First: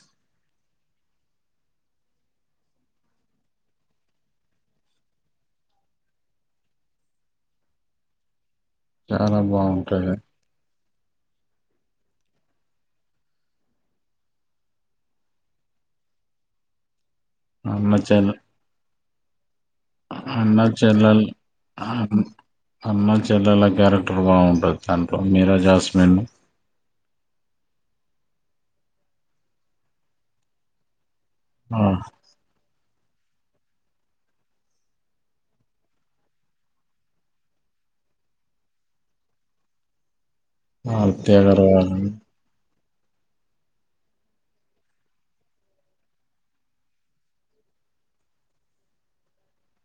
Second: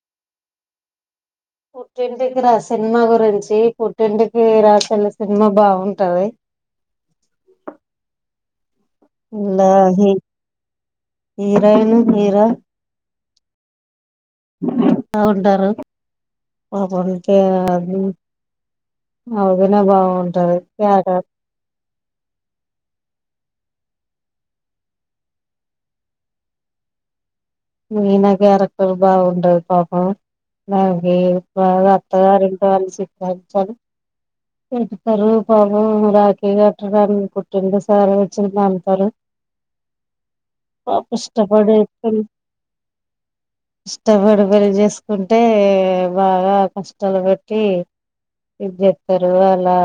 స్ పుట్టింటికి రా సినిమా గురించి పుట్టింటికి రా తెలుగు సినిమా బాగుంటది చాలా ఇలా హీ బాగుంటాయి హీరోయిన్ హీరో ఆ ఉంటారు ఆ బగం అన్న చెల్ అవగనే బాగుంటది అన్న కేట చెల్లెల్ చెలెళ్ల క్యారెక్టర్ బాగుంటుంది దాంట్లో మీరా జాస్మిన్ మీనా క్యారెక్టర్ బాగుంటది పాపం బాగా ఏ ఆ బాగా అత్తగారింట కలిసి వచ్చాం పెడతారు పాపం రాఖీ కట్టడాన్ని పుట్టింటి సార వచ్చి పంపుతారు ఆర్తి పాపిష్ట అగర్వాల్ ఇష్టపడి పెళ్లి చేసుకుంటే బాగా కష్టాలు పెట్టి ఇది పేరు గల్లా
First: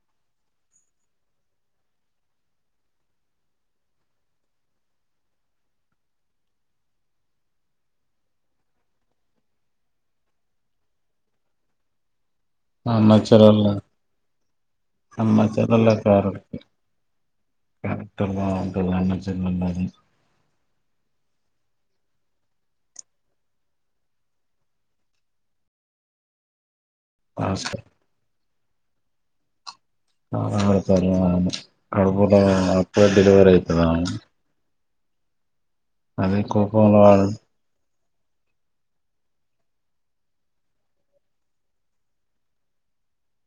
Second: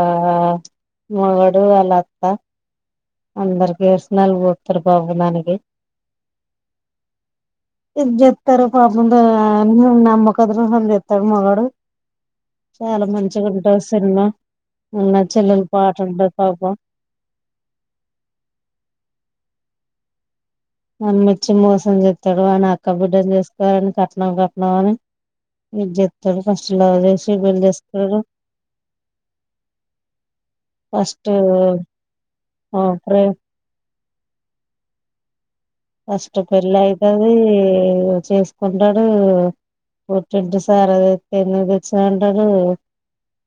మొగడు వాల్లా అత్త అందరికస నలుగుతురు బాబు దానికి ఇది చెత్తారు పాపంద నమ్మకద్ర సంద చెత్తడు మగడు అమ్మచర అన్న చెల్లెలు పాట అమ్మాచరలా కారు ఉంటది పాపం కెక్ట అంట అ [unintelligible] నమ్మిచ్చి మోసం చెస్తాడు వాని అక్క బిడ్డని చేసుకోవాలని కట్నం కట్నం అని ఇ చెప్తాడు కష్ట లవ్ చేసి పెళ్లి లాస్ట్ చేసుకున్నారు నామం బెడ్తాంది ఇగ ఫస్ట్ ఆమె కడుకుల ఎట్ల ప్రేమ డిలివరీ ఐతదాని అదే ఫస్టు కోపంలో ఆడు పెళ్లయితదీ చేసుకుంటాడు పుట్టింటి సారు ఎన్ని దెచ్చిన అంటరు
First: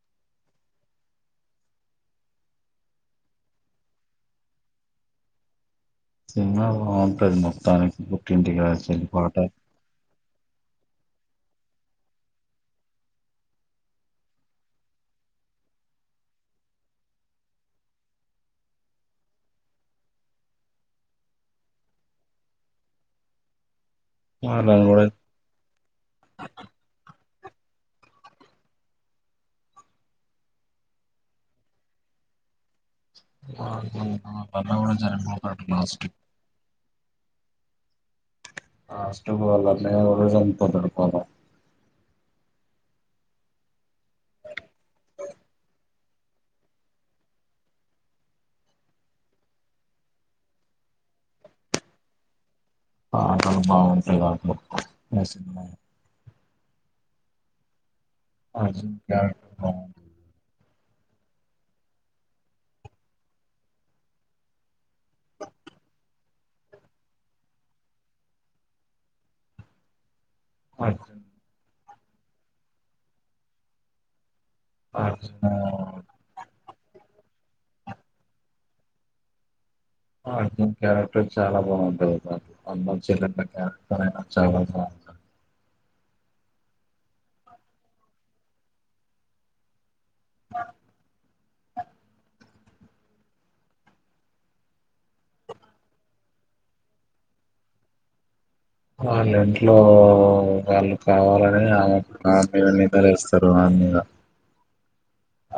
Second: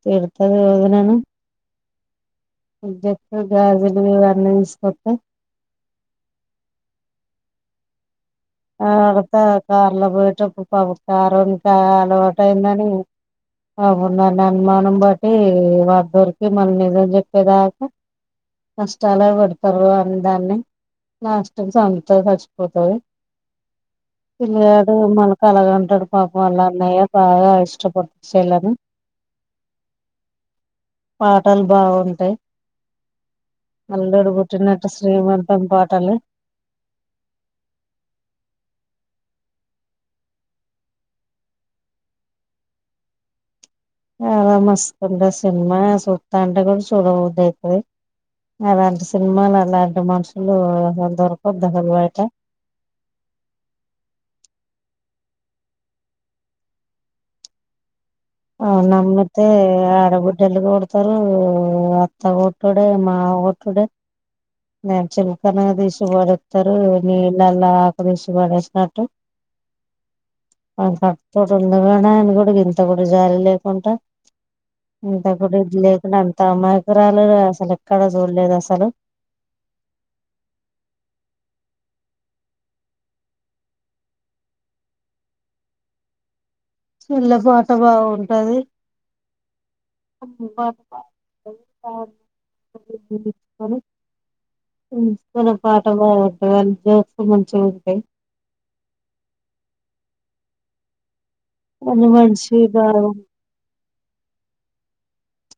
తిడతది వదినని ఇదెత్తే గాజులు ఇయన్ని దీస్కత్తే సినిమా బావుంటది మోత్తానికి. ఆ అడత కార్లా బొయటపుడు పాపం కారోళ్లు బా అలవాటయిందని పాపం దాన్ని అనుమానం బట్టి వదరికి మల్ నిజం జెప్పేదాకా కష్టాలె వెడతరు వాన్ దాన్ని, లాస్టుకు సంప్తది సచ్చిపోతది వాళ్ళని పిలగాడు కూడా మళ్ళ కలగంటడు పాపం ఆళ్ళ అన్నయ. బాగా ఇష్టపడ్ సెల్లను పాటలు బాగుంటయ్ ఆ అగడ శ్రీమంతం జనంగాస్ పాటలు ఆస్టుగోళనేే ఒ రోజంతా బడుకోల చాలా మస్తుంటది సినిమా సూతంటే గూడా చూడబుద్ధియితది, అలాంటి సినిమాలు అలాంటి మనుషులు అసలు దొరకొద్దు అసల్ బయట. పాటలు బాగుంటయ్ గావచ్చు. ఆ అర్జున్ నమ్మితె క్యారెక్టర్ బాగుంటది ఆడబిడ్డలు గొడ్ తరు అత్త గొటుడే మామ గొటుడే నిన్ చిలకన దీషివారేతరు, నీళ్ళలా ఆకు దీషిబడేసినట్టు. అహ అర్జున్ పొటో ది ఇందునే నేన్ గూడా ఇంత గూడా జాలీ లేకుంట ఇంత అర్జున్ కుడా ఇది లేకుండా అంత అమాయ్ రాలె గద అసలు ఎక్కడ జూలేదు అసలు ఆ ఇన్ క్యారక్టర్ చాలా బాగుంటది గవచు, అమ్మా చెల్లమ్మ క్యారెక్టర్ అయిన చాలా బాగుంటది. చెల్లె పాట బాగుంటది, వుంచుకునే పాట బాగుంటది ఆని జోక్స్ మంచి గుంటయ్. వాళ్ళ ఇంట్లో వాళ్ళు. కావాలనే అ వాని ఆమె మనిషి మీద బాగా నిందలేస్తారు ఆమె మీద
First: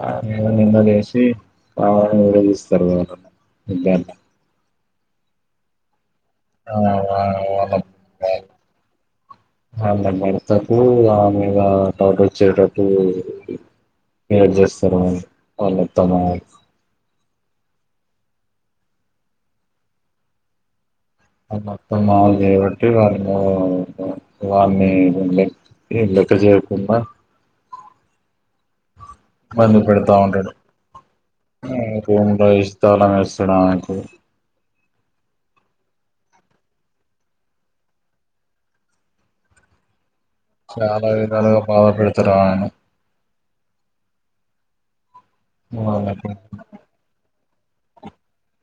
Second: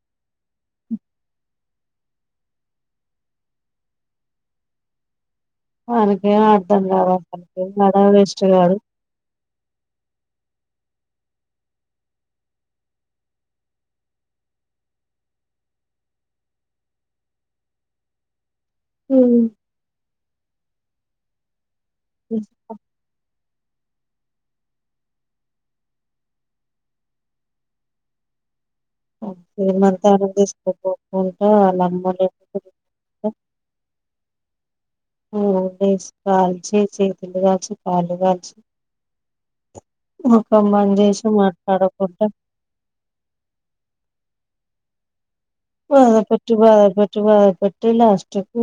ఆమె మీద నిందలేషి, కావలని విడదీస్తారు గద అంటున్న ఇద్దర్ని. అవును ఏం ఆ అర్థం వా గాదు అసల్ కి నర వేస్ట్ గారు ఆమె భర్తకు ఆమే మీద టపొచ్చేటట్టు ఏడ్ చేస్తారు వాళ్ళు ఆళ్ళత్తమామళ్లు ఊమ్ అమ్మకు అత్తమామలు జేబట్టి వానీకో వాన్ని ఈడ్ లెక్క జేయకున్నా ఇబ్బంది పెడతా శ్రీమంతానం ఉంటడు, తీసుకోపోకుండా ఉ వాళ్ళ ఒక అమ్మోళ్ళ రూమ్ ల దీసి ఇంటి తాళం ఏస్తడామెకు. ఊమ్ మస్ కాల్చి చేతులు గాల్చి, కాళ్లు గాల్చి చాలా విధాలుగా బాధ పెడుతరామెను. బాధ వాళ్ళకు పెట్టు బాధ పెట్టు బాధ పె టే లాష్టుకు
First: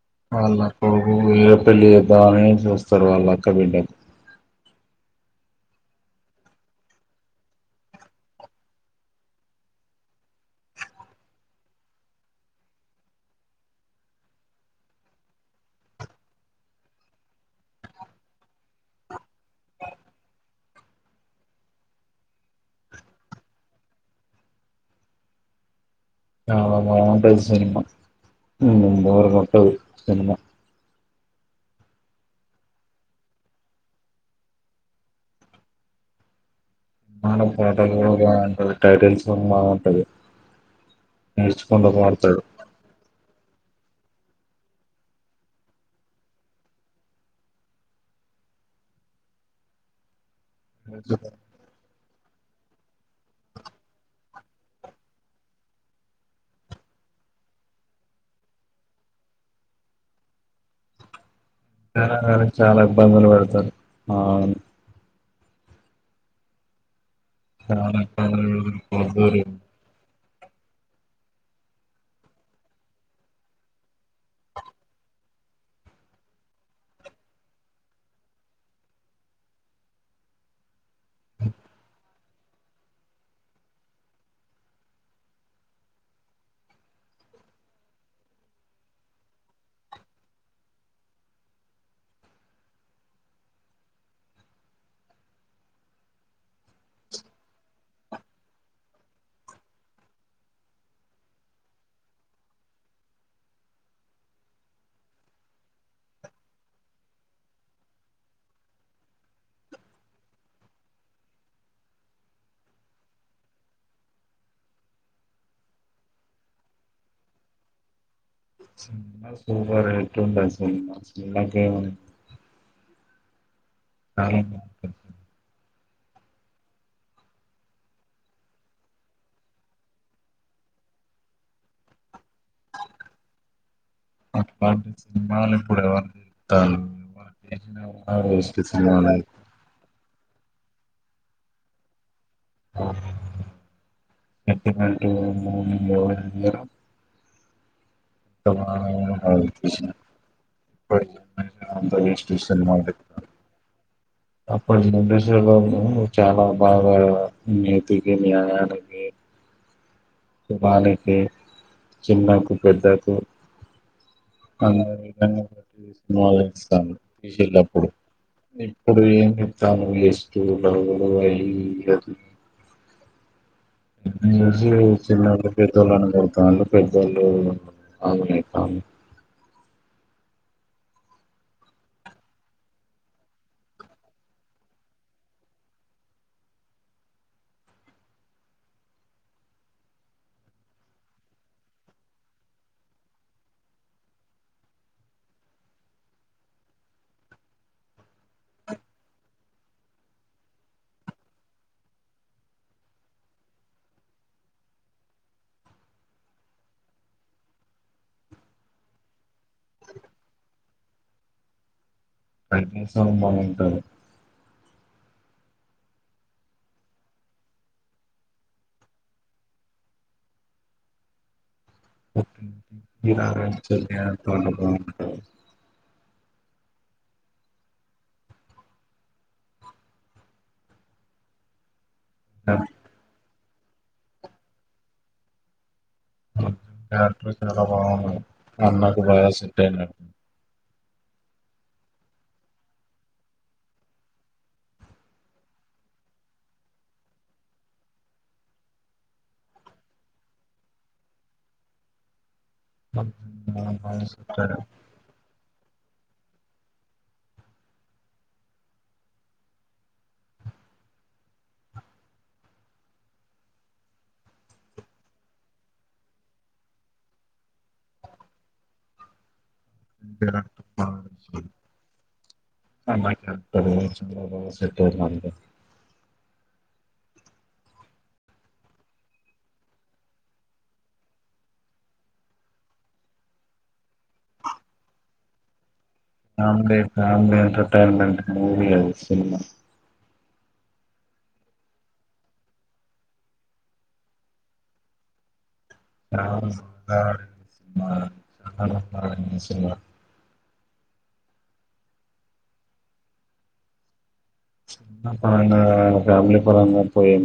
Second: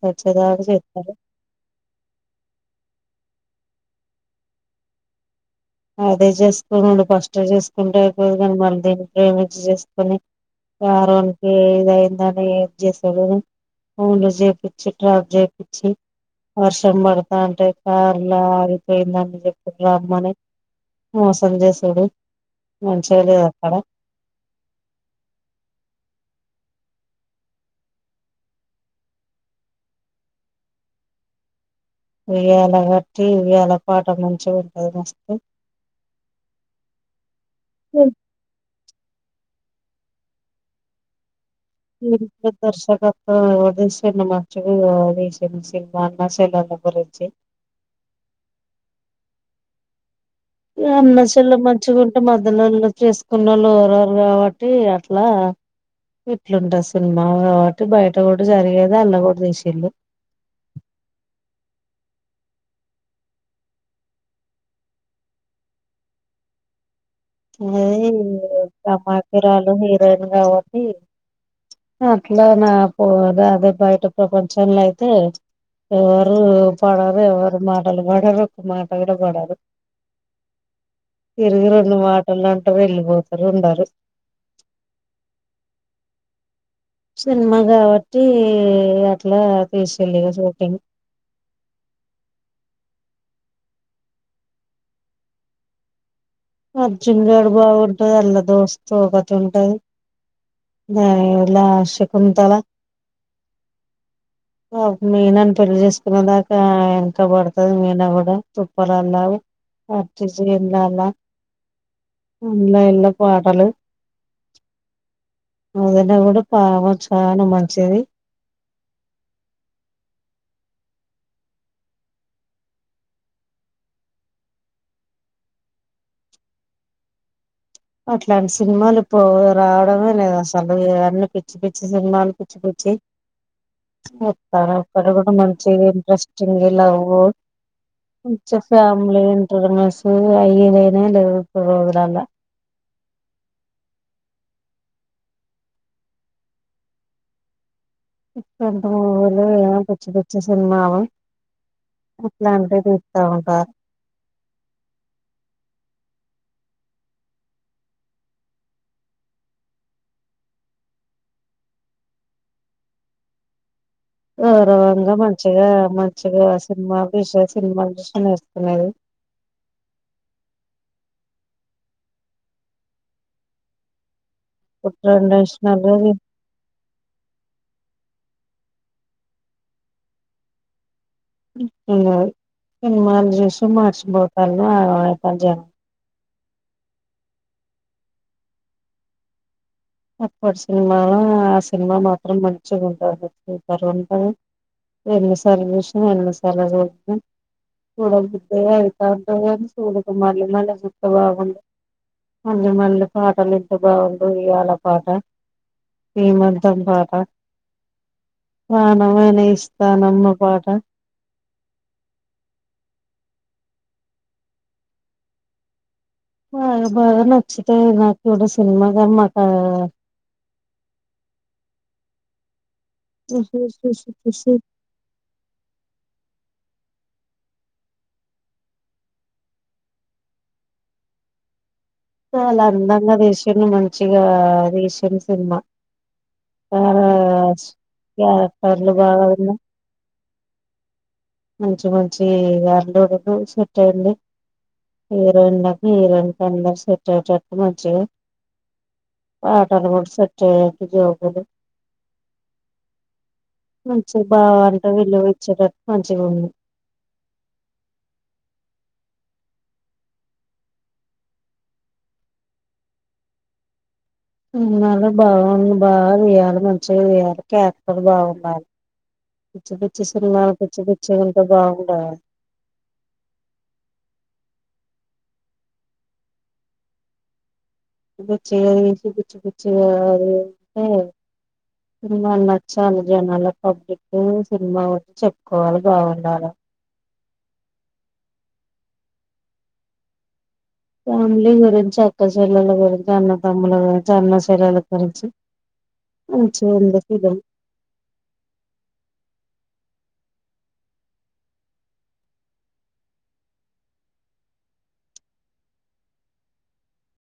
[unintelligible] దాన్ని ఏం చూస్త తను వాళ్ళక్క బిడ్డ అదే చేసుకోనిండు ఫస్ట్ చేసుకుంటే అయిపోదు కాని మళ్ళీ దీన్ని ప్రేమించి చేసుకొని కారనికి ఏదయిందని ఏది చేసాడు గుండు చేపిచ్చి ట్రాప్ చేపిచ్చి వర్షం పడుతాంటే కార్లా ఆగిపోయిందని చెప్పాడు రమ్మని మోసం చేసాడు మంచిగా లేదు అక్కడ చాలా బావుంటది సినిమా హ్మ్ బోరు కొట్టదు సినిమా ఉయ్యాల కట్టి ఉయ్యాల పాట మంచిగా ఉంటది మస్తు మన [unintelligible] టైటిల్స్ బావుం అదే హ్మ్ దర్శకత్వమా అ సిన్న మచకు అది సిన్న సినిమా అన్న సల అన్న గురిచ్చి అన్న చెల్లె మంచిగా ఉంటే మ పెద్దల చేసుకున్న వాళ్ళు ఎరరు కాబట్టి అట్లా ఇట్లుంటారు సినిమా కాబట్టి బయట కూడా జరిగేది అల్లా కూడా చేసేళ్ళు చాలా చాలా ఇబ్బందులు పెడతారు ఆ అవును ఏ చాలా ఇబ్బందులు పెడతారు కమాకి పొద్దురు రాలో హీరోయిను కాబట్టి అట్లా నా అ అదే బయట ప్రపంచంలో అయితే ఎవరు పడరు ఎవరు మాటలు పడరు ఒక మాట కూడా పడరు తిరిగి రెండు మాటలు పెళ్ళంటరు వెళ్ళిపోతారు ఉండారు సినిమా కాబట్టి అట్లా తీసెళ్లిక షూటింగ్ అర్జున్ గాడు బాగుంటది అల్ల దోస్తో ఒకతుంటది ద ఇలా శకుంతల మీనని పెళ్లి చేసుకునే దాకా ఎనక పడుతది మీనా కూడా తుప్పలల్లా పట్టిజ ఎల అలా ఇల ఇల పాటలు అదన్న కూడా బాగా చాలా మంచిది స సూపర్ రటు ఉంటది సినిమా [unintelligible] ఆ అట్లాంటి సినిమాలు ఇప్పు రావడమే లేదు అసలు ఇవన్ని పిచ్చి పిచ్చి సినిమాలు పిచ్చి పిచ్చి చెస్తారు అట్లాంటి ఒక్కటి కూడా సినిమాలు మంచి ఇప్పుడు ఎవరు ఇంట్రెస్టింగ్ తీత్తాలు లవ్ ఎవరు తీసినా కూడా మంచి వేస్ట్ సినిమాలే ఫ్యామిలీ ఇంటర్నల [unintelligible] ఎట్టున్నట్టు మూరం ముర ఇట్టాంటి మూవీలు ఏ తీసిన పిచ్చి పిచ్చి సినిమాలు ఇప్పటి జనరేషన్ అంతా వేస్ట్ అట్లాంటివి సినిమాలు తీత్తారు తీత్తా ఉంటారు అప్పటి జనరేషన్ లోనూ చాలా బాగా నీతికి న్యాయానికి వానికి చిన్నకు పెద్దకు గౌరవంగా మంచిగా మంచిగా సినిమా విష [unintelligible] సినిమాలు చూసి నేర్చుకునేది ఇప్పుడు ఏం చెప్తాను వేస్ దు [unintelligible] ఈ రోజు ఇప్పుడు చిన్నళ్ళు ట్రెడిషనల్ పెద్దోళ్ళు గా అనబడతాండు పెద్దోళ్ళు అవునే కా సినిమాలు చూసి మర్చిపోతారు ఆత జనం అప్పటి సినిమాలో ఆ సినిమా మాత్రం మంచిగా ఉంటుంది చూతారు ఉంటుంది ఎన్నిసార్లు చూసినా ఎన్నిసార్లు చూద్దాం చూడ బుద్ధి అయితంది చ చూడుక మళ్ళీ మళ్ళీ చూత్తే బాగుంది మళ్ళీ మళ్ళీ పాటలు ఇంటె బాగుండు ఇయాళ పాట ఈమద్దం పాట ప్రాణమైన ఇస్తానమ్మ పాట [unintelligible] బాగుంటారు బాగా బాగా నచ్చుతే నాకు ఇప్పుడ సినిమాగా మాకు [inaudible] మీలా చూసి చె చూసి తంట చూసి పో [unintelligible] చాలా అందంగా జెస్ చిన్న మంచిగా రీసెంట్ సినిమా చాలా ట చాల భావ క్యారెక్టర్లు అన్నకి బాగా పోయా ఉన్నా సెట్యినా [unintelligible] మంచి మంచి అల్లుడు సెట్ అయంది హీరోయిన్ హీరోయిన్ క అందరు సెట్ అయ్యేటట్టు మంచి పాటలు కూడా సెట్ అయ్యా జోబులు [inaudible] మంచి బాగు సెట్ అంటే వీళ్ళ [unintelligible] మంచి గా ఉండు అ బాగుంది బాగా వేయాలి మంచిగా వేయాలి క్యారెక్టర్ బాగుండాలీ పిచ్చి పిచ్చి సినిమా నాకు పిచ్చి పిచ్చే గా ఉంటే వెళ్తుంది బాగుండా సటే మద [unintelligible] చ్చచ్చిగా [unintelligible] తీసి పిచ్చి పిచ్చిగా అంటే సినిమా నచ్చాలి జనాల పబ్లిక్ సినిమా కూడా చెప్పుకోవాలి బావుండాల రాందేవ్ ఎంటర్టైన్మెంట్ మూవీ అది సినిమా ఫ్యామిలీ గురించి అక్కచెల్లెలా గురించి అన్నతమ్ముల గురించి అన్న చెల్లెలా గురించి మంచిగుంది ఫిలిం సినిమా [unintelligible] [unintelligible] ఫ్యామిలీ పరంగా పోయి